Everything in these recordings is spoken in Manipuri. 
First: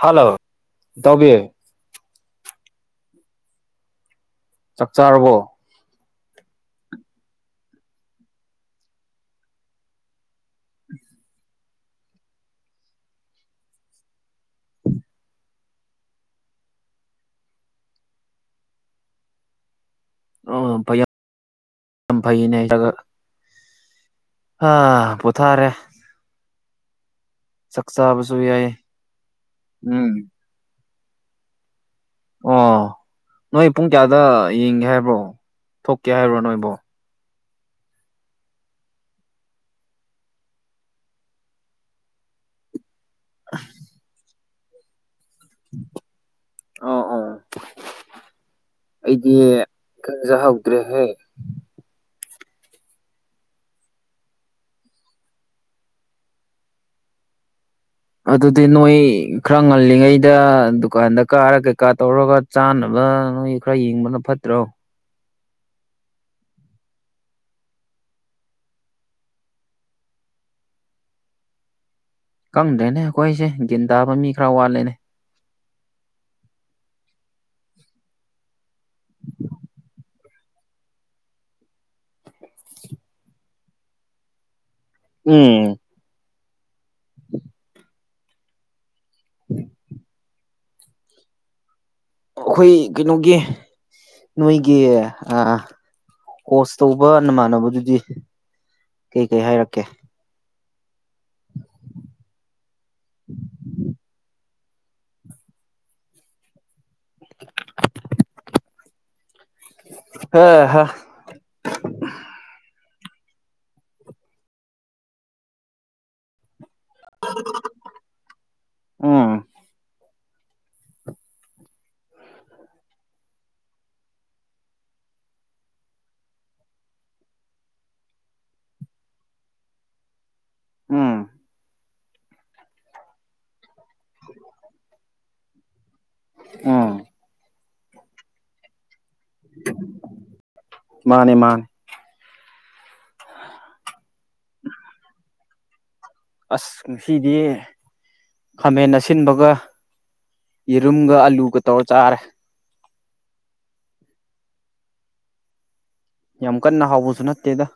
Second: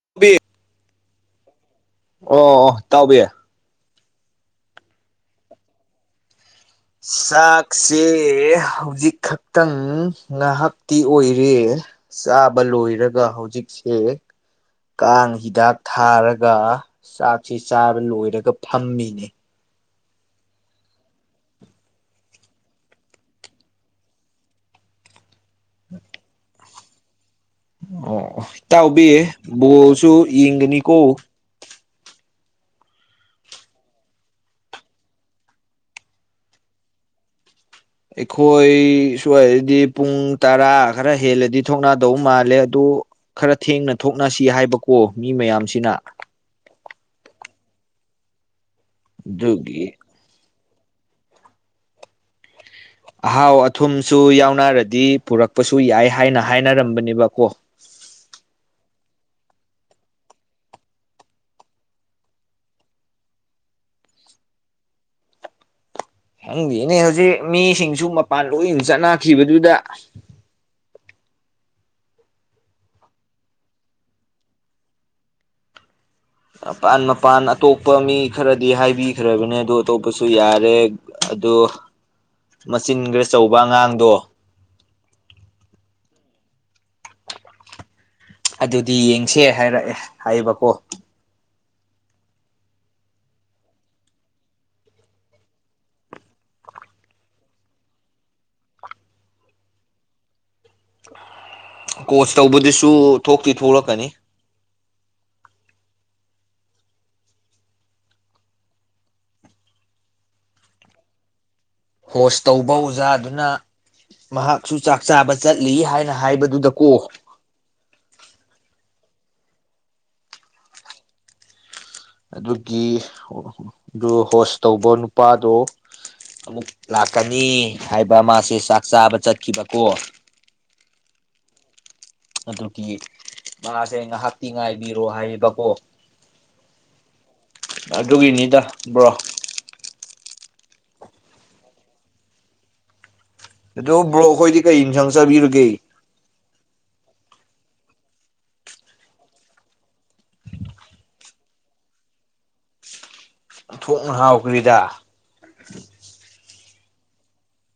ꯍꯜꯂꯣ ꯕꯤ ꯏꯇꯥꯎꯕꯤ ꯑꯣ ꯑꯣ ꯑꯣ ꯏꯇꯥꯎꯕꯤ ꯆꯥꯛ ꯆꯥꯔꯕꯣ ꯆꯥꯛꯁꯦ ꯍꯧꯖꯤꯛꯈꯛꯇꯪ ꯉꯥꯍꯥꯛꯇꯤ ꯑꯣꯏꯔꯦ ꯆꯥꯕ ꯂꯣꯏꯔꯒ ꯍꯧꯖꯤꯛꯁꯦ ꯀꯥꯡ ꯍꯤꯗꯥꯛ ꯊꯥꯔꯒ ꯆꯥꯛꯁꯤ ꯆꯥꯕ ꯂꯣꯏꯔꯒ ꯐꯝꯃꯤꯅꯦ ꯑ ꯐꯩ ꯌꯥꯝ ꯌꯥꯝ ꯐꯩꯅꯦ ꯆꯒ ꯄꯣꯊꯥꯔꯦ [unintelligible] ꯆꯥꯛ ꯑꯣ ꯑꯣ ꯆꯥꯕꯁꯨ ꯌꯥꯏ ꯏꯇꯥꯎꯕꯤ ꯎꯝ ꯕꯣꯜꯁꯨ ꯌꯦꯡꯒꯅꯤꯀꯣ ꯑꯣ ꯅꯣꯏ ꯄꯨꯡ ꯀꯌꯥꯗ ꯌꯦꯡꯒꯦ ꯍꯥꯏꯕ꯭ꯔꯣ ꯊꯣꯛꯀꯦ ꯍꯥꯏꯕ꯭ꯔꯣ ꯅꯣꯏꯕꯣ ꯑꯩꯈꯣꯏ ꯁꯨ ꯍꯥꯏꯔꯗꯤ ꯄꯨꯡ ꯇꯔꯥ ꯈꯔ ꯍꯦꯜꯂꯗꯤ ꯊꯣꯛꯅꯥꯗꯧ ꯃꯥꯜꯂꯦ ꯑꯗꯨ ꯈꯔ ꯊꯦꯡꯅ ꯊꯣꯛꯅꯁꯤ ꯍꯥꯏꯕꯀꯣ ꯃꯤ ꯃꯌꯥꯝꯁꯤꯅ ꯑꯣ ꯑꯣ ꯑꯩꯗꯤ ꯑꯗꯨꯒꯤ ꯈꯖꯍꯧꯗ꯭ꯔꯦꯍꯦ ꯑꯍꯥꯎ ꯑꯊꯨꯝꯁꯨ ꯌꯥꯎꯅꯔꯗꯤ ꯄꯨꯔꯛꯄꯁꯨ ꯌꯥꯏ ꯍꯥꯏꯅ ꯍꯥꯏꯅꯔꯝꯕꯅꯦꯕꯀꯣ ꯑꯗꯨꯗꯤ ꯅꯣꯏ ꯈꯔ ꯉꯜꯂꯤꯉꯩꯗ ꯗꯨꯀꯥꯟꯗ ꯀꯥꯔ ꯀꯩꯀꯥ ꯇꯧꯔꯒ ꯆꯥꯅꯕ ꯅꯣꯏ ꯈꯔ ꯌꯦꯡꯕꯅ ꯐꯠꯇ꯭ꯔꯣ ꯈꯪꯗꯦꯅꯦ ꯍꯧꯖꯤꯛ ꯃꯤꯁꯤꯡꯁꯨ ꯃꯄꯥꯟ ꯂꯣꯏꯟ ꯆꯠꯅꯈꯤꯕꯗꯨꯗ ꯈꯪꯗ‌ꯦꯅꯦ ꯑꯩꯈꯣꯏꯁꯦ ꯒꯤꯟ ꯇꯥꯕ ꯃꯤ ꯈꯔ ꯋꯥꯠꯂꯦꯅꯦ ꯃꯄꯥꯟ ꯃꯄꯥꯟ ꯑꯇꯣꯞꯄ ꯃꯤ ꯈꯔꯗꯤ ꯍꯥꯏꯕꯤꯈ꯭ꯔꯕꯅꯦ ꯑꯗꯨ ꯑꯇꯣꯞꯄꯁꯨ ꯌꯥꯔꯦ ꯑ ꯑꯗ‌ꯣ ꯃꯆꯤꯟ ꯒ꯭ꯔꯆꯧꯕ ꯑꯉꯥꯡꯗꯣ ꯎꯝ [unintelligible] ꯑꯗꯨꯗꯤ ꯌꯦꯡꯁꯦ ꯍꯥꯏꯔꯛꯑꯦ ꯍꯥꯏꯕꯀꯣ ꯑꯩꯈꯣꯏ ꯀꯩꯅꯣꯒꯤ ꯅꯣꯏꯒꯤ ꯑꯥ ꯀꯣꯁ ꯇꯧꯕ ꯅꯃꯥꯟꯅꯕꯗꯨꯗꯤ ꯀꯩ ꯀꯩ ꯍꯥꯏꯔꯛꯀꯦ ꯀꯣꯆ ꯇꯧꯕꯗꯨꯁꯨ ꯊꯣꯛꯇꯤ ꯊꯣꯛꯂꯛꯀꯅꯤ ꯍ‌ꯦꯍꯥ ꯍꯣꯁ ꯇꯧꯕ ꯑꯣꯖꯥꯗꯨꯅ ꯃꯍꯥꯛꯁꯨ ꯆꯥꯛ ꯆꯥꯕ ꯆꯠꯂꯤ ꯍꯥꯏꯅ ꯍꯥꯏꯕꯗꯨꯗ ꯀꯣ [unintelligible] ꯎꯝ ꯑꯗꯨꯒꯤ ꯑꯗꯨ ꯑ ꯍꯣꯁ ꯇꯧꯕ ꯅꯨꯄꯥꯗꯣ ꯑꯃꯨꯛ ꯂꯥꯛꯀꯅꯤ ꯍꯥꯏꯕ ꯃꯥꯁꯦ ꯆꯥꯛ ꯆꯥꯕ ꯆꯠꯈꯤꯕꯀꯣ ꯎꯝ ꯑꯗꯨꯒꯤ ꯃꯥꯁꯦ ꯉꯥꯏꯍꯥꯛꯇꯤ ꯉꯥꯏꯕꯤꯔꯣ ꯍꯥꯏꯌꯦꯕꯀꯣ ꯑꯣ ꯑꯗꯨꯒꯤꯅꯤꯗ ꯕ꯭ꯔꯣ ꯃꯥꯅꯦ ꯃꯥꯅꯦ ꯑꯗꯨ ꯕ꯭ꯔꯣ ꯈꯣꯏꯗꯤ ꯀꯩ ꯏꯟꯁꯥꯡ ꯆꯥꯕꯤꯔꯒꯦ ꯑꯁ ꯉꯁꯤꯗꯤ ꯈꯥꯃꯦꯟ ꯑꯁꯤꯟꯕꯒ ꯌꯦꯔꯨꯝꯒ ꯑꯂꯨꯒ ꯇꯧꯔ ꯆꯥꯔꯦ ꯑꯣꯟꯊꯣꯛꯅ ꯍꯥꯎꯈ꯭ꯔꯤꯗ ꯌꯥꯝ ꯀꯟꯅ ꯍꯥꯎꯕꯁꯨ ꯅꯠꯇꯦꯗ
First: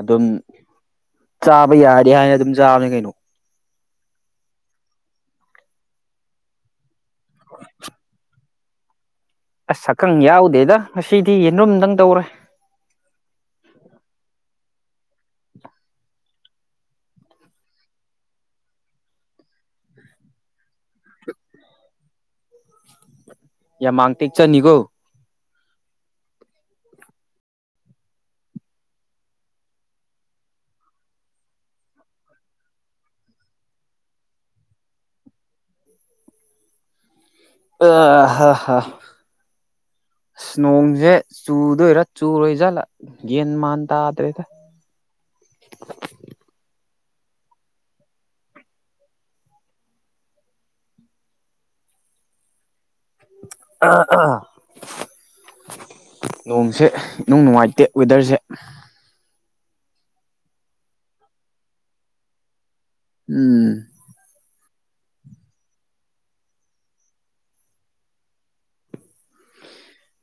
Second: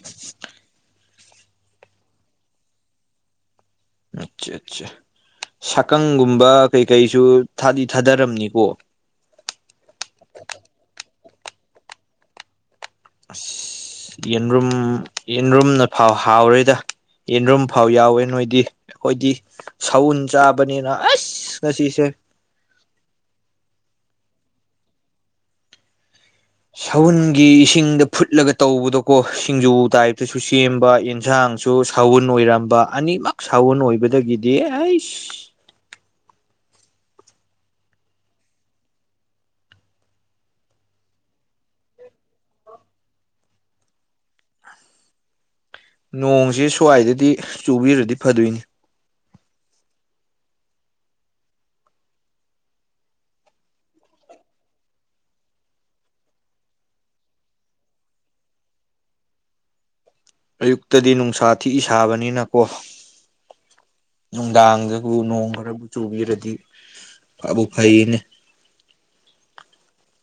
ꯑꯗꯨꯝ ꯆꯥꯕ ꯌꯥꯔꯗꯤ ꯍꯥꯏꯅ ꯑꯗꯨꯝ ꯆꯥꯕꯅꯤ ꯀꯩꯅꯣ ꯑꯠꯆꯥ ꯆꯥ ꯁꯥꯛꯀꯪꯒꯨꯝꯕ ꯀꯩ ꯀꯩꯁꯨ ꯊꯥꯗꯤ ꯊꯥꯗꯔꯝꯅꯤꯀꯣ ꯑꯁ ꯁꯛꯈꯪ ꯌꯥꯎꯗꯦꯗ ꯉꯁꯤꯗꯤ ꯌꯦꯟꯔꯨꯝꯗꯪ ꯇꯧꯔꯦ ꯑꯁ ꯑꯖ ꯌꯦꯟꯔꯨꯝ ꯌꯦꯟꯔꯨꯝꯅ ꯐꯥꯎ ꯍꯥꯎꯔꯦꯗ ꯌꯦꯟꯔꯨꯝ ꯐꯥꯎ ꯌꯥꯎꯋꯦ ꯅꯣꯏꯗꯤ ꯑꯩꯈꯣꯏꯗꯤ ꯁꯥꯎꯟ ꯆꯥꯕꯅꯤꯅ ꯑꯁ ꯉꯁꯤꯁꯦ ꯌꯥꯃꯥꯡ ꯇꯦꯛꯆꯅꯤꯒꯣ ꯁꯎꯟꯒꯤ ꯏꯁꯤꯡꯗ ꯐꯨꯠꯂꯒ ꯇꯧꯕꯗꯣꯀꯣ ꯁꯤꯡꯖꯨ ꯇꯥꯏꯞꯇꯁꯨ ꯁꯦꯝꯕ ꯌꯦꯟꯁꯥꯡ ꯁꯨ ꯁꯥꯎꯟ ꯑꯣꯏꯔꯝꯕ ꯑꯅꯤꯃꯛ ꯁꯥꯎꯟ ꯑꯣꯏꯕꯗꯒꯤꯗꯤ ꯑꯩꯆ ꯑ ꯍꯥ ꯍꯥ ꯑꯖ ꯅꯣꯡꯁꯦ ꯆꯨꯗꯣꯏꯔꯥ ꯆꯨꯔꯣꯏꯖꯠꯂꯥ ꯒꯤꯌꯥꯟ ꯃꯥꯟ ꯇꯥꯗ꯭ꯔꯦꯗ ꯅꯣꯡꯁꯤ ꯁ꯭ꯋꯥꯏꯗꯗꯤ ꯆꯨꯕꯤꯔꯗꯤ ꯐꯗꯣꯏꯅꯤ ꯑꯥ ꯑꯥ ꯅ‌ꯣꯡꯁꯦ ꯏꯅꯨꯡ ꯅꯨꯡꯉꯥꯏꯇꯦ ꯋꯦꯗꯔꯁꯦ ꯑꯌꯨꯛꯇꯗꯤ ꯅꯨꯡꯁꯥ ꯊꯤ ꯁꯥꯕꯅꯤꯅꯀꯣ ꯎꯝ ꯅꯨꯡꯗꯥꯡꯗꯕꯨ ꯅꯣꯡ ꯈꯔꯕꯨ ꯆꯨꯕꯤꯔꯗꯤ ꯐꯥꯕꯨ ꯐꯩꯌꯦꯅꯦ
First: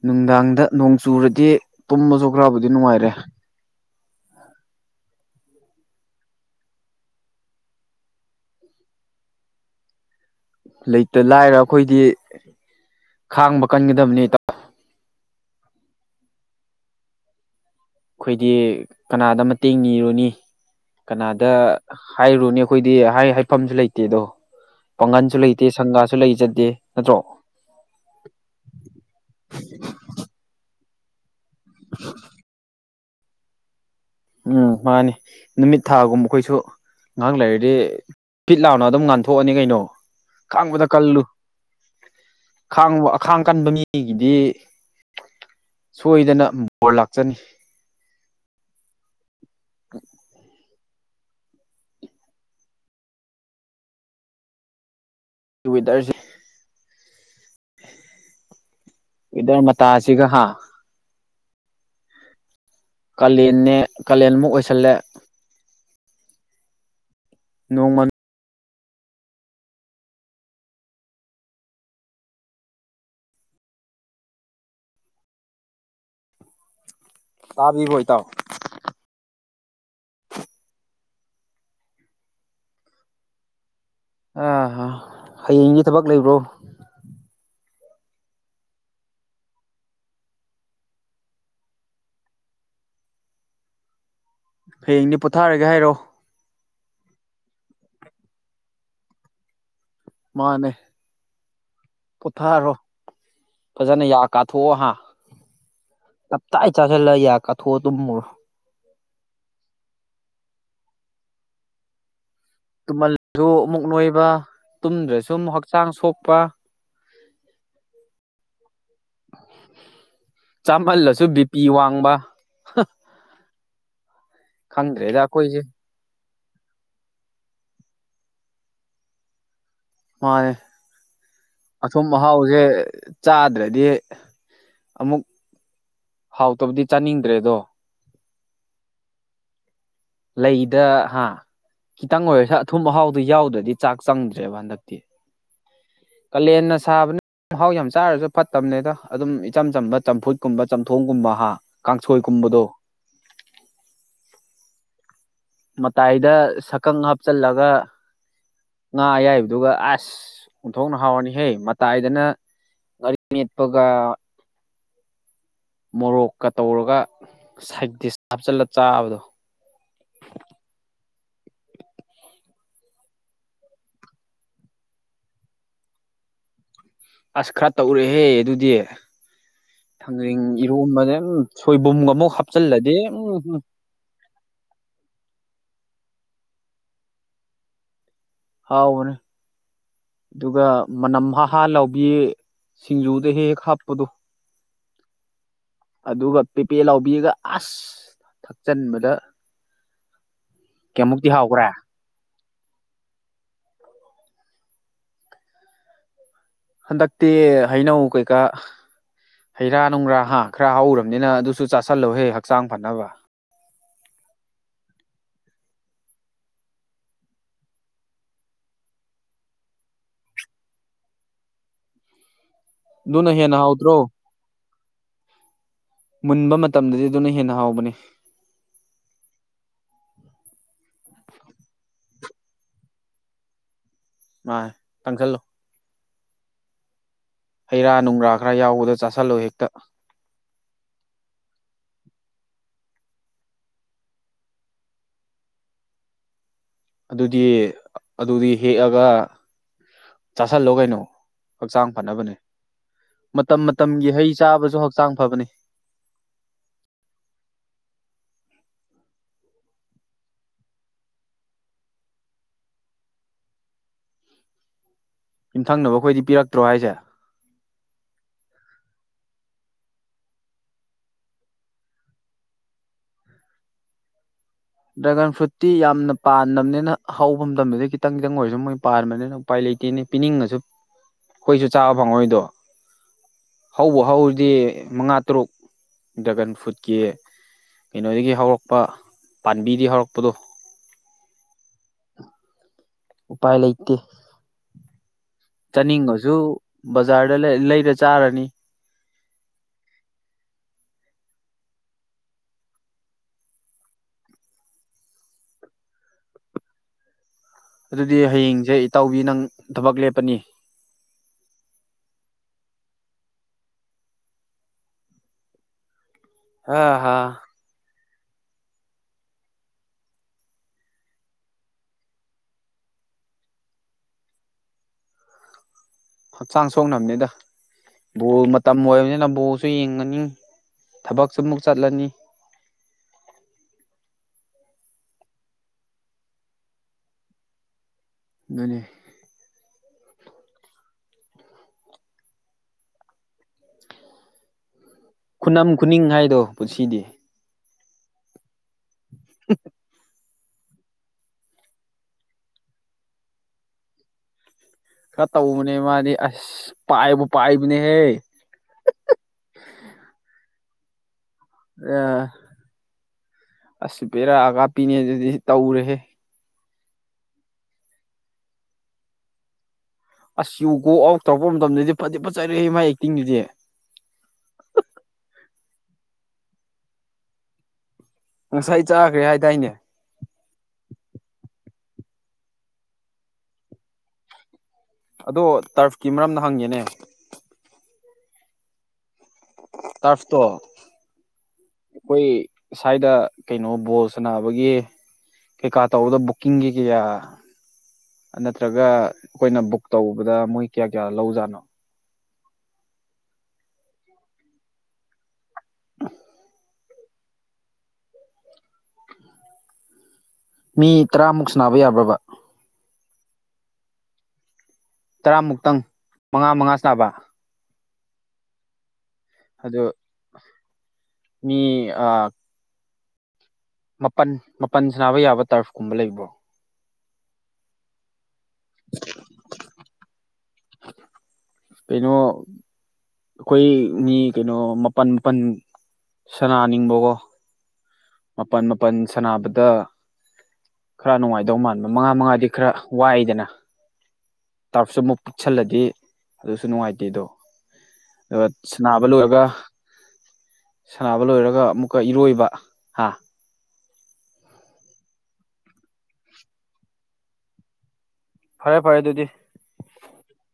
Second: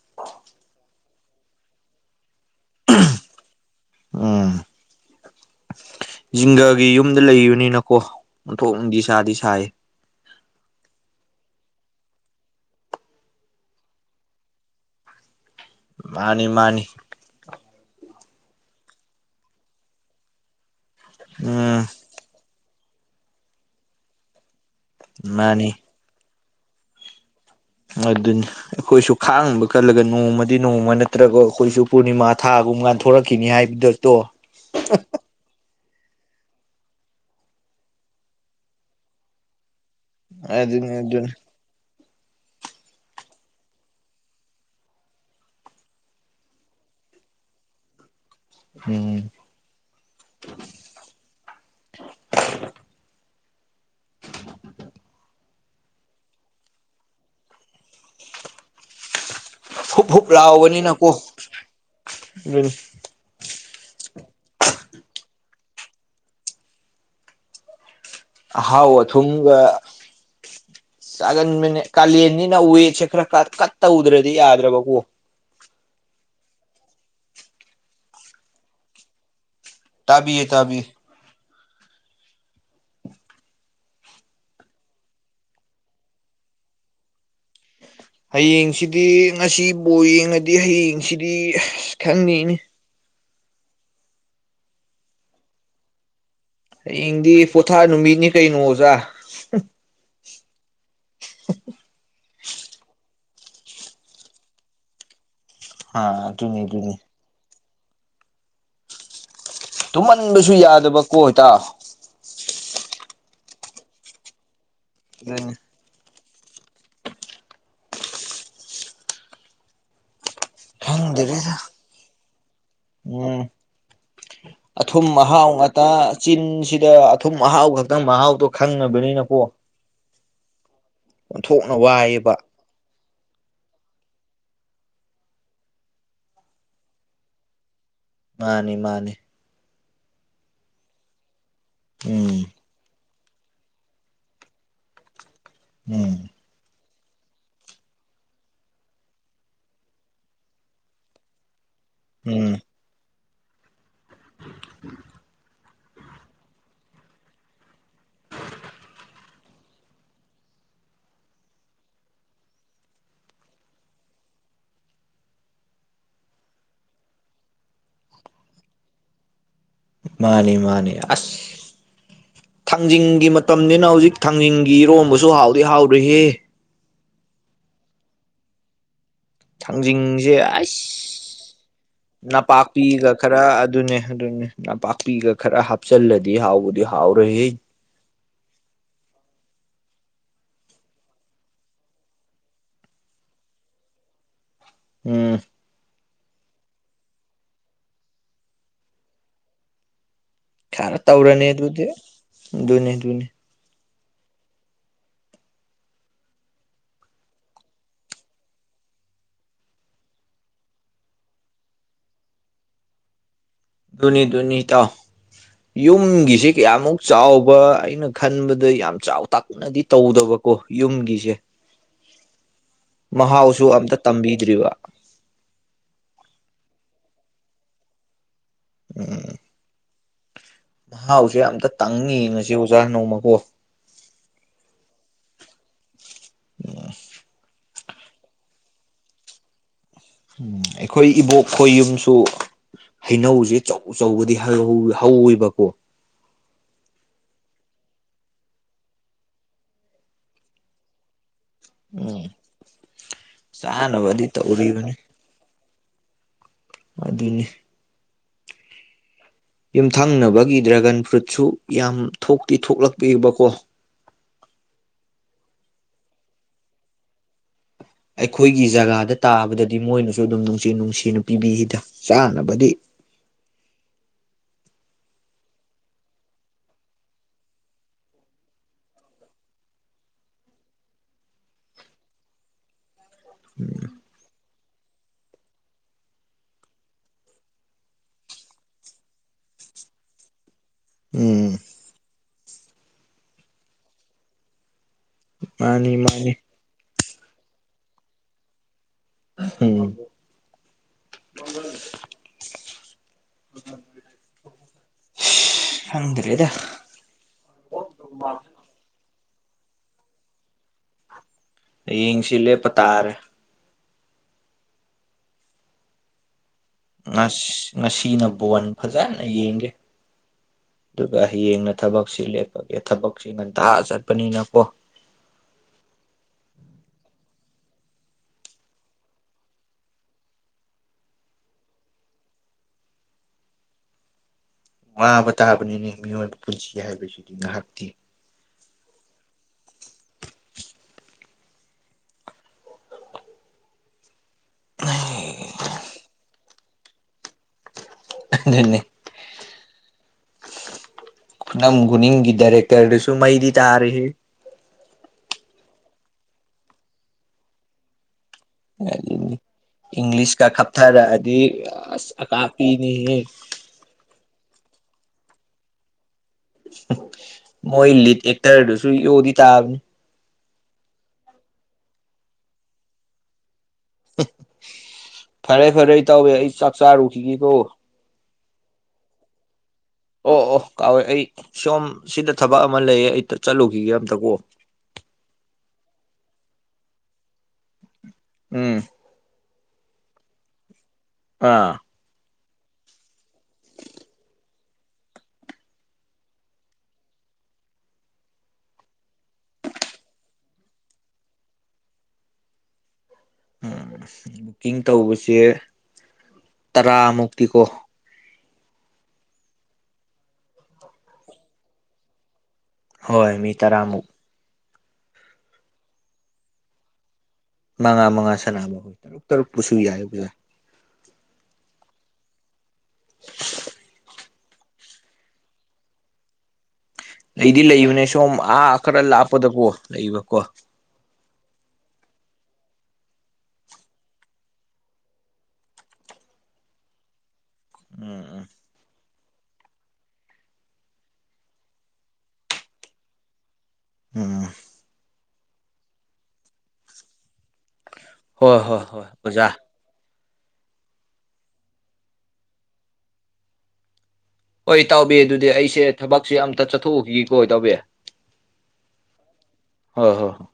ꯅꯨꯡꯗꯥꯡꯗ ꯅꯣꯡ ꯆꯨꯔꯗꯤ ꯇꯨꯝꯕꯖꯨ ꯈ꯭ꯔꯕꯨꯗꯤ ꯅꯨꯡꯉꯥꯏꯔꯦ [inaudible] ꯖꯤꯡꯒꯥꯒꯤ ꯌꯨꯝꯗ ꯂꯩꯕꯅꯤꯅꯀꯣ ꯑꯣꯟꯊꯣꯛ ꯅꯨꯡꯗꯤ ꯁꯥꯥꯗꯤ ꯁꯥꯏ ꯂꯩꯇ ꯂꯥꯏꯔ ꯑꯈꯣꯏꯗꯤ ꯈꯥꯡꯕ ꯀꯟꯒꯗꯕꯅꯦ ꯏꯇꯥ ꯃꯥꯅꯤ ꯃꯥꯅꯤ ꯈꯣꯏꯗꯤ ꯀꯅꯥꯗ ꯃꯇꯦꯡ ꯅꯤꯔꯨꯅꯤ ꯀꯅꯥꯗ ꯎꯝ ꯍꯥꯏꯔꯨꯅꯤ ꯈꯣꯏꯗꯦ ꯃꯥꯅꯤ ꯑꯗꯨꯅꯤ ꯑꯩꯈꯣꯏꯁꯨ ꯈꯥꯡꯕ ꯀꯜꯂꯒ ꯅꯣꯡꯃꯗꯤ ꯅꯣꯡꯃ ꯅꯠꯇ꯭ꯔꯒꯣ ꯈꯣꯏꯁꯨ ꯄꯨꯔꯅꯤꯃꯥ ꯊꯥꯒꯨꯝ ꯉꯥꯟꯊꯣꯔꯛꯈꯤꯅꯤ ꯍꯥꯏꯕꯗꯨ ꯎꯝ ꯃꯥꯅꯤ ꯅꯨꯃꯤꯠ ꯊꯥꯒꯨꯝꯕ ꯈꯣꯏꯁꯨ ꯉꯍꯥꯛ ꯂꯩꯔꯗꯤ ꯐꯤꯠ ꯂꯥꯎꯅ ꯑꯗꯨꯝ ꯉꯥꯟꯊꯣꯛꯑꯅꯤ ꯀꯩꯅꯣ ꯈꯥꯡꯕꯗ ꯑꯗꯨꯅꯤ ꯀꯜꯂꯨ ꯑꯗꯨꯅꯤ ꯈꯥꯡꯕ ꯑꯈꯥꯡ ꯀꯟꯕ ꯃꯤꯒꯤꯗꯤ ꯁꯣꯏꯗꯅ ꯕꯣꯔ ꯂꯥꯛꯆꯅꯤ ꯎꯝ [inaudible] ꯇ꯭ꯋꯤ ꯋꯦꯗꯔꯖꯦ ꯋꯦꯗꯔ ꯍꯨꯞ ꯃꯇꯥꯁꯤꯒ ꯍꯨꯞ ꯍꯥ ꯂꯥꯎꯕꯅꯤꯅꯀꯣ ꯎꯝ ꯀꯂꯦꯟꯅꯦ ꯀꯂꯦꯟꯃꯨꯛ ꯑꯣꯏꯁꯜꯂꯦ ꯅꯣꯡꯃꯟ ꯑꯍꯥꯎ ꯑꯊꯨꯝꯒ ꯆꯥꯒꯟꯕꯅꯦ ꯀꯥꯂꯦꯟꯅꯤꯅ ꯋꯦꯠꯁꯦ ꯈꯔ ꯈꯥꯠ ꯈꯥꯠ ꯇꯧꯗ꯭ꯔꯗꯤ ꯌꯥꯗ꯭ꯔꯕꯀꯣ ꯇꯥꯕꯤꯕ꯭ꯔꯣ ꯏꯇꯥꯎ ꯇꯥꯕꯤꯌꯦ ꯇꯥꯕꯤ ꯑ ꯍꯌꯦꯡꯒꯤ ꯊꯕꯛ ꯂꯩꯕ꯭ꯔꯣ ꯍꯌꯦꯡꯁꯤꯗꯤ ꯉꯁꯤ ꯕꯨ ꯍꯌꯦꯡꯗꯤ ꯄꯣꯊꯥꯔꯒꯦ ꯍꯥꯏꯔꯣ ꯍꯌꯦꯡꯗꯤ ꯄꯣꯊꯥ ꯅꯨꯃꯤꯠꯅꯤ ꯀꯩꯅꯣ ꯑꯣꯖꯥ ꯃꯥꯅꯦ [inaudible] ꯄꯣꯊꯥꯔꯣ ꯐꯖꯅ ꯌꯥ ꯀꯥꯊꯣꯛꯑꯣ ꯍꯥ ꯑꯥ ꯇꯥꯏꯞ ꯑꯗꯨꯅꯤ ꯇꯥꯏ ꯑꯗꯨꯅꯤ ꯆꯥꯒꯜꯂ ꯌꯥ ꯀꯊꯣꯛꯑ ꯇꯨꯝꯃꯨꯔꯣ ꯇꯨꯝꯃꯟꯕꯁꯨ ꯌꯥꯗꯕ ꯀꯣ ꯏꯇꯥ ꯇꯨꯝꯃꯜꯖꯨ ꯑꯃꯨꯛ ꯅꯣꯏꯕ ꯇꯨꯝꯗ꯭ꯔꯁꯨ ꯑꯃꯨꯛ ꯑꯗꯨꯅꯤ ꯍꯛꯆꯥꯡ ꯁꯣꯛꯄ ꯆꯥꯃꯜꯂꯁꯨ ꯕꯤ ꯈꯪꯗꯔꯦꯗ ꯄꯤ ꯋꯥꯡꯕ ꯎꯝ ꯑꯊꯨꯝ ꯈꯪꯗ꯭ꯔꯦꯗ ꯑꯍꯥꯎ ꯑꯩꯈꯣꯏꯁꯦ ꯉꯥꯠꯇ ꯆꯤꯟꯁꯤꯗ ꯑꯊꯨꯝ ꯑꯍꯥꯎ ꯈꯛꯇꯪ ꯃꯍꯥꯎꯗꯣ ꯈꯪꯉꯕꯅꯤꯅꯀꯣ ꯃꯥꯅꯦ ꯑꯊꯨꯝ ꯋꯥꯏꯑꯦꯕ ꯑꯍꯥꯎꯖꯦ ꯆꯥꯗ꯭ꯔꯗꯤ ꯑꯃꯨꯛ ꯍꯥꯎꯇꯕꯗꯤ ꯆꯥꯅꯤꯡꯗ꯭ꯔꯦꯗꯣ ꯃꯥꯅꯤ ꯃꯥꯅꯤ ꯂꯩꯗ ꯍꯥ ꯈꯤꯇꯪ ꯎꯝ ꯑꯣꯏꯔꯁꯨ ꯑꯊꯨꯝ ꯑꯍꯥꯎꯗꯣ ꯌꯥꯎꯗ꯭ꯔꯗꯤ ꯆꯥꯛ ꯆꯪꯗ꯭ꯔꯦꯕ ꯍꯟꯗꯛꯇꯤ ꯎꯝ ꯀꯂꯦꯟꯅ ꯁꯥꯥꯕꯅ ꯎꯝ ꯍꯥꯎ ꯌꯥꯝ ꯆꯥꯔꯖꯨ ꯐꯠꯇꯕꯅꯦꯗ ꯑꯗꯨꯝ ꯏꯆꯝ ꯆꯝꯕ ꯆꯝꯐꯨꯠꯀꯨꯝꯕ ꯆꯝꯊꯣꯡꯒꯨꯝꯕ ꯍꯥ ꯎꯝ ꯀꯥꯡꯁꯣꯏꯒꯨꯝꯕꯗꯣ [inaudible] ꯃꯇꯥꯏꯗ ꯁꯛꯀꯪ ꯍꯥꯞꯆꯜꯂꯒ ꯉꯥ ꯑꯌꯥꯏꯕꯗꯨꯒ ꯑꯁ ꯑꯣꯟꯊꯣꯛꯅ ꯍꯥꯎꯔꯅꯤꯍꯦ ꯃꯇꯥꯏꯗꯅ ꯉꯔꯤ ꯃꯦꯠꯄꯒ ꯃꯣꯔꯣꯛꯀ ꯇꯧꯔꯒ ꯁꯥꯏꯇꯤꯁ ꯍꯥꯞꯆꯤꯜꯂ ꯆꯥꯕꯗꯣ ꯃꯥꯅꯤ ꯃꯥꯅꯤ ꯑꯁ ꯊꯥꯡꯖꯤꯡꯒꯤ ꯃꯇꯝꯅꯤꯅ ꯍꯧꯖꯤꯛ ꯊꯥꯡꯖꯤꯡꯒꯤ ꯏꯔꯣꯝꯕꯁꯨ ꯍꯥꯎꯗꯤ ꯍꯥꯎꯔꯤꯌꯦ ꯑꯁ ꯈꯔ ꯇꯧꯔꯦꯍꯦ ꯑꯗꯨꯗꯤ ꯊꯥꯡꯖꯤꯡꯁꯦ ꯊꯥꯡꯖꯤꯡ ꯑꯁ ꯏꯔꯣꯝꯕꯗ ꯎꯝ ꯁꯣꯏꯕꯨꯝꯒ ꯑꯃꯨꯛ ꯍꯥꯞꯆꯤꯜꯂꯗꯤ ꯅꯄꯥꯛꯄꯤꯒ ꯎꯝ ꯈꯔ ꯎꯝ ꯑꯗꯨꯅꯦ ꯑꯗꯨꯅꯦ ꯅꯄꯥꯛꯄꯤꯒ ꯈꯔ ꯍꯥꯞꯆꯜꯂꯗꯤ ꯍꯥꯎꯕꯗꯤ ꯍꯥꯎꯔꯍ ꯍꯥꯎꯕꯥꯅꯦ ꯑꯗꯨꯒ ꯃꯅꯝ ꯍꯥꯍꯥ ꯂꯥꯎꯕꯤꯌꯦ ꯁꯤꯡꯖꯨꯗ ꯍꯦꯛ ꯍꯦꯛ ꯍꯥꯞꯄꯗꯣ ꯎꯝ ꯑꯗꯨꯒ ꯄꯦꯄꯦ ꯂꯥꯎꯕꯤꯔꯒ ꯑꯁ ꯊꯛꯆꯟꯕꯗ ꯈꯔ ꯀꯌꯥꯃꯨꯛꯇꯤ ꯇꯧꯔꯅꯤ ꯍꯥꯎꯈ꯭ꯔꯦ ꯑꯗꯨꯗꯤ ꯑꯗꯨꯅꯤ ꯑꯗꯨꯅꯤ ꯍꯟꯗꯛꯇꯤ ꯍꯩꯅꯧ ꯀꯩꯀꯥ ꯍꯩ ꯔꯥ ꯅꯨꯡꯒ꯭ꯔꯥ ꯍꯥ ꯈꯔ ꯍꯧꯔꯕꯅꯤꯅ ꯑꯗꯨꯁꯨ ꯆꯥꯥꯁꯜꯂꯣꯍꯦ ꯍꯛꯆꯥꯡ ꯐꯅꯕ ꯨꯗꯨꯅꯤ ꯗꯨꯅꯤ ꯏꯇꯥꯎ ꯌꯨꯝꯒꯤꯁꯤ ꯀꯌꯥꯃꯨꯛ ꯆꯥꯎꯕ ꯑꯩꯅ ꯈꯟꯕꯗ ꯌꯥꯝ ꯆꯥꯎ ꯇꯥꯛꯄ ꯅꯗꯤ ꯇꯧꯗꯕꯀꯣ ꯌꯨꯝꯒꯤꯁꯦ ꯑꯗꯨꯅ ꯍꯦꯟꯅ ꯃꯍꯥꯎꯁꯨ ꯍꯥꯎꯗ꯭ꯔꯣ ꯑꯝꯇ ꯇꯝꯕꯤꯗ꯭ꯔꯤꯕ ꯃꯨꯟꯕ ꯃꯇꯝꯗꯗꯤ ꯑꯗꯨꯅ ꯍꯦꯟꯅ ꯍꯥꯎꯕꯅꯤ ꯎꯝ ꯅꯥꯎꯁꯦ ꯌꯥꯝꯇ ꯇꯪꯉꯤ ꯉꯁꯤ ꯑꯣꯖꯥ ꯅꯣꯡꯃꯀꯣ ꯃꯥ ꯇꯪꯁꯥꯜꯂꯨ ꯍꯩ ꯔꯥ ꯅꯨꯡꯒ꯭ꯔꯥ ꯈꯔ ꯌꯥꯎꯕꯗ ꯆꯥꯥꯁꯜꯂꯣ ꯍꯦꯛꯇ ꯑꯩꯈꯣꯏ ꯏꯕꯣꯛꯈꯣꯏ ꯌꯨꯝꯁꯨ ꯍꯩꯅꯧꯁꯦ ꯑꯆꯧ ꯑꯆꯧꯕꯗꯤ ꯍꯧꯋꯦꯕꯀꯣ ꯑꯗꯨꯗꯤ ꯑꯗꯨꯗꯤ ꯍꯦꯛꯑꯒ ꯆꯥꯥꯁꯜꯂꯣ ꯀꯩꯅꯣ ꯍꯛꯆꯥꯡ ꯎꯝ ꯐꯅꯕꯅꯦ ꯃꯇꯝ ꯃꯇꯝꯒꯤ ꯍꯩ ꯆꯥꯅꯕꯗꯤ ꯆꯥꯕꯁꯨ ꯇꯧꯔꯤꯕꯅꯤ ꯍꯛꯆꯥꯡ ꯐꯕꯅꯤ ꯑꯗꯨꯅꯦ ꯌꯨꯝꯊꯪꯅꯕꯒꯤ ꯗ꯭ꯔꯦꯒꯟ ꯐ꯭ꯔꯨꯠꯁꯨ ꯌꯥꯝ ꯊꯣꯛꯇꯤ ꯊꯣꯛꯂꯛꯄꯤꯕꯀꯣ ꯌꯨꯝꯊꯪꯅꯕꯈꯣꯏꯗꯤ ꯄꯤꯔꯛꯇ꯭ꯔꯣ ꯍꯥꯏꯁꯦ ꯑꯩꯈꯣꯏꯒꯤ ꯖꯒꯥꯗ ꯇꯥꯕꯗꯗꯤ ꯃꯣꯏꯅꯁꯨ ꯑꯗꯨꯝ ꯅꯨꯡꯁꯤ ꯅꯨꯡꯁꯤꯅ ꯄꯤꯕꯤꯈꯤꯗ ꯆꯥꯅꯕꯗꯤ ꯗ꯭ꯔꯦꯒꯟ ꯐ꯭ꯔꯨꯠꯇꯤ ꯌꯥꯝꯅ ꯄꯥꯟꯅꯤꯅ ꯍꯧꯕ ꯃꯇꯝꯗꯗꯤ ꯈꯤꯇꯪ ꯈꯤꯇꯪ ꯑꯣꯏꯔꯁꯨ ꯃꯣꯏ ꯄꯥꯟꯕꯅꯤꯅ ꯎꯄꯥꯏ ꯂꯩꯇꯦꯅꯦ ꯄꯤꯅꯤꯡꯉꯁꯨ ꯑꯩꯈꯣꯏꯁꯨ ꯆꯥꯕ ꯐꯪꯉꯣꯏꯗꯣ ꯍꯧꯕ ꯍꯧꯗꯤ ꯃꯉꯥ ꯇꯔꯨꯛ ꯗ꯭ꯔꯒꯟ ꯐ꯭ꯔꯨꯗꯀꯤ ꯀꯩꯅꯣꯗꯒꯤ ꯍꯧꯔꯛꯄ ꯄꯥꯟꯕꯤꯗꯤ ꯍꯧꯔꯛꯄꯗꯣ ꯎꯝ ꯎꯄꯥꯏ ꯂꯩꯇꯦ ꯃꯥꯅꯤ ꯃꯥꯅꯤ ꯆꯥꯅꯤꯡꯉꯁꯨ ꯕꯖꯥꯔꯗ ꯂꯩꯔ ꯆꯥꯔꯅꯤ ꯎꯝ ꯃꯪꯒꯥꯜ ꯈꯪꯗ꯭ꯔꯦꯗ ꯑꯗꯨꯗꯤ ꯍꯌꯦꯡꯖꯦ ꯏꯇꯥꯎꯕꯤ ꯅꯪ ꯊꯕꯛ ꯂꯦꯞꯄꯅꯤ ꯍꯌꯦꯡꯁꯤ ꯂꯦꯞꯄ ꯇꯥꯔꯦ ꯑ ꯍꯥ ꯉꯁ ꯉꯁꯤꯅ ꯕꯣꯟ ꯐꯖꯥꯅ ꯌꯦꯡꯒꯦ ꯑꯗꯨꯒ ꯍꯌꯦꯡꯅ ꯊꯕꯛꯁꯤ ꯂꯦꯞꯄꯒꯦ ꯊꯕꯛꯁꯤ ꯉꯟꯇꯥ ꯆꯠꯄꯅꯤꯅꯀꯣ ꯍꯛꯆꯥꯡ ꯁꯣꯛꯅꯝꯅꯦꯗ ꯕꯣꯜ ꯃꯇꯝ ꯑꯣꯏꯕꯅꯤꯅ ꯕꯣꯜꯁꯨ ꯌꯦꯡꯉꯅꯤ ꯊꯕꯛꯁꯨ ꯑꯃꯨꯛ ꯆꯠꯂꯅꯤ ꯋꯥꯕ ꯇꯥꯕꯅꯤꯅꯦ ꯃꯤꯑꯣꯏꯕ ꯄꯨꯟꯁꯤ ꯍꯥꯏꯕꯁꯤꯗꯤ ꯅꯍꯥꯛꯇꯤ ꯑꯗꯨꯅꯦ ꯅꯍꯤ ꯈꯨꯅꯝ ꯈꯨꯅꯤꯡ ꯍꯥꯏꯗꯣ ꯄꯨꯟꯁꯤꯗꯤ ꯑꯗꯨꯅꯤ [inaudible] ꯈꯨꯅꯝ ꯈꯨꯅꯤꯡꯒꯤ ꯗꯥꯏꯔꯦꯛꯇꯔꯗꯨꯁꯨ ꯃꯩꯗꯤ ꯇꯥꯔꯤꯍꯦ ꯈꯔ ꯇꯧꯕꯅꯦ ꯃꯥꯗꯤ ꯑꯁ ꯄꯥꯏꯕꯨ ꯄꯥꯏꯕꯅꯦꯍꯦ ꯏꯪꯂꯤꯁ ꯀ ꯈꯞꯊꯔꯛꯑꯗꯤ ꯑꯁ ꯑꯀꯥꯞꯄꯤꯅꯤꯍꯦ ꯑꯁ ꯕꯦꯔꯥ ꯑꯀꯥꯞꯄꯤꯅꯦꯍꯦ ꯑꯗꯨꯗꯤ ꯇꯧꯔꯦꯍꯦ ꯃꯣꯏ ꯂꯤꯠ ꯑꯦꯛꯇꯔꯗꯨꯁꯨ ꯌꯣꯗꯤ ꯇꯥꯕꯅꯤ ꯑꯁ ꯌꯨ ꯒꯣ ꯑꯥꯎꯠ ꯇꯧꯔꯛꯄ ꯃꯇꯝꯗꯗꯤ ꯐꯗꯤ ꯐꯠꯖꯔꯦꯍꯦ ꯃꯥꯥꯏ ꯑꯦꯛꯇꯤꯡꯗꯨꯗꯤ ꯐꯔꯦ ꯐꯔꯦ ꯏꯇꯥꯎꯕꯤ ꯑꯩ ꯆꯥꯛ ꯆꯥꯔꯨꯈꯤꯒꯦꯀꯣ ꯉꯁꯥꯏ ꯆꯥꯈ꯭ꯔꯦ ꯍꯥꯏꯗꯥꯏꯅꯦ ꯑꯣ ꯑꯣ ꯀꯥꯎꯋꯦ ꯑꯩ ꯁꯣꯝ ꯁꯤꯗ ꯊꯕꯛ ꯑꯃ ꯂꯩꯌꯦ ꯑꯩꯇ ꯆꯠꯂꯨꯈꯤꯒꯦ ꯑꯝꯇ ꯀꯣ ꯑꯗꯣ ꯇꯔꯐꯀꯤ ꯃꯔꯝꯅ ꯍꯪꯉꯦꯅꯦ ꯎꯝ ꯇ꯭ꯔꯐꯇꯣ ꯑꯥ ꯑꯩꯈꯣꯏ ꯁꯥꯏꯗ ꯀꯩꯅꯣ ꯕꯣꯜ ꯁꯅꯥꯕꯒꯤ ꯀꯩꯀꯥ ꯇꯧꯕꯗꯣ ꯕꯨꯀꯤꯡꯒꯤ ꯀꯌꯥ ꯑꯥ ꯅꯠꯇ꯭ꯔꯒ ꯑꯩꯈꯣꯏꯅ ꯕꯨꯛ ꯇꯧꯕꯗ ꯃꯣꯏ ꯀꯌꯥ ꯀꯌꯥ ꯂꯧꯖꯥꯠꯅꯣ ꯎꯝ ꯕꯨꯛꯀꯤꯡ ꯇꯧꯕꯁꯦ [inaudible] ꯇꯔꯥꯃꯨꯛꯇꯤ ꯀꯣ ꯃꯤ ꯇꯔꯥꯃꯨꯛ ꯁꯅꯥꯕ ꯌꯥꯕ꯭ꯔꯕ ꯍꯣꯏ ꯃꯤ ꯇꯔꯥꯃꯨꯛ ꯇꯔꯥꯃꯨꯛꯇꯪ ꯃꯉꯥ ꯃꯉꯥ ꯁꯥꯕ ꯃꯉꯥ ꯃꯉꯥ ꯁꯅꯥꯕ ꯇꯔꯨꯛ ꯇꯔꯨꯛ ꯄꯨꯨꯁꯨ ꯑꯗꯨ ꯌꯥꯏꯌꯦꯕ ꯃꯤ ꯑꯥ [unintelligible] ꯃꯥꯄꯟ ꯃꯥꯄꯟ ꯁꯅꯥꯕ ꯌꯥꯕ ꯇꯔꯐꯀꯨꯝꯕ ꯂꯩꯕ꯭ꯔꯣ ꯂꯩꯗꯤ ꯂꯩꯕꯅꯦ ꯁꯣꯝ ꯑꯥ ꯈꯔ ꯂꯥꯞꯄꯗꯀꯣ ꯂꯩꯕꯀꯣ ꯀꯩꯅꯣ ꯑꯩꯈꯣꯏ ꯃꯤ ꯀꯩꯅꯣ ꯃꯥꯄꯟ ꯃꯥꯄꯟ ꯁꯅꯥꯅꯤꯡꯕꯀꯣ ꯎꯝ ꯎꯝ ꯃꯥꯄꯟ ꯃꯥꯄꯟ ꯁꯥꯟꯅꯕꯗ ꯈꯔ ꯅꯨꯡꯉꯥꯏꯗꯧ ꯃꯥꯟꯕ ꯃꯉꯥ ꯃꯉꯥꯗꯤ ꯈꯔ ꯋꯥꯏꯗꯅ ꯑ ꯇꯥꯔꯞꯁꯨ ꯑꯃꯨꯛ ꯄꯤꯛꯁꯜꯂꯗꯤ ꯑꯗꯨꯁꯨ ꯅꯨꯡꯉꯥꯏꯇꯦ ꯑꯗꯣ ꯑ ꯍꯣꯏ ꯍꯣꯏ ꯍꯣꯏ ꯁꯅꯥꯕꯂꯣꯔꯒ ꯑꯣꯖꯥ ꯁꯅꯕ ꯂꯣꯏꯔꯒ ꯑꯃꯨꯛꯀ ꯏꯔꯣꯏꯕ ꯍꯥ ꯍꯣꯏ ꯇꯧꯕꯤꯦ ꯑꯗꯨꯗꯤ ꯑꯩꯁꯦ ꯊꯕꯛꯁꯦ ꯑꯝꯇ ꯆꯠꯊꯣꯛꯎꯈꯤꯒꯀꯣ ꯇꯧꯕꯋ ꯐꯔꯦ ꯐꯔꯦ ꯑꯗꯨꯗꯤ ꯍ ꯍꯣ ꯍ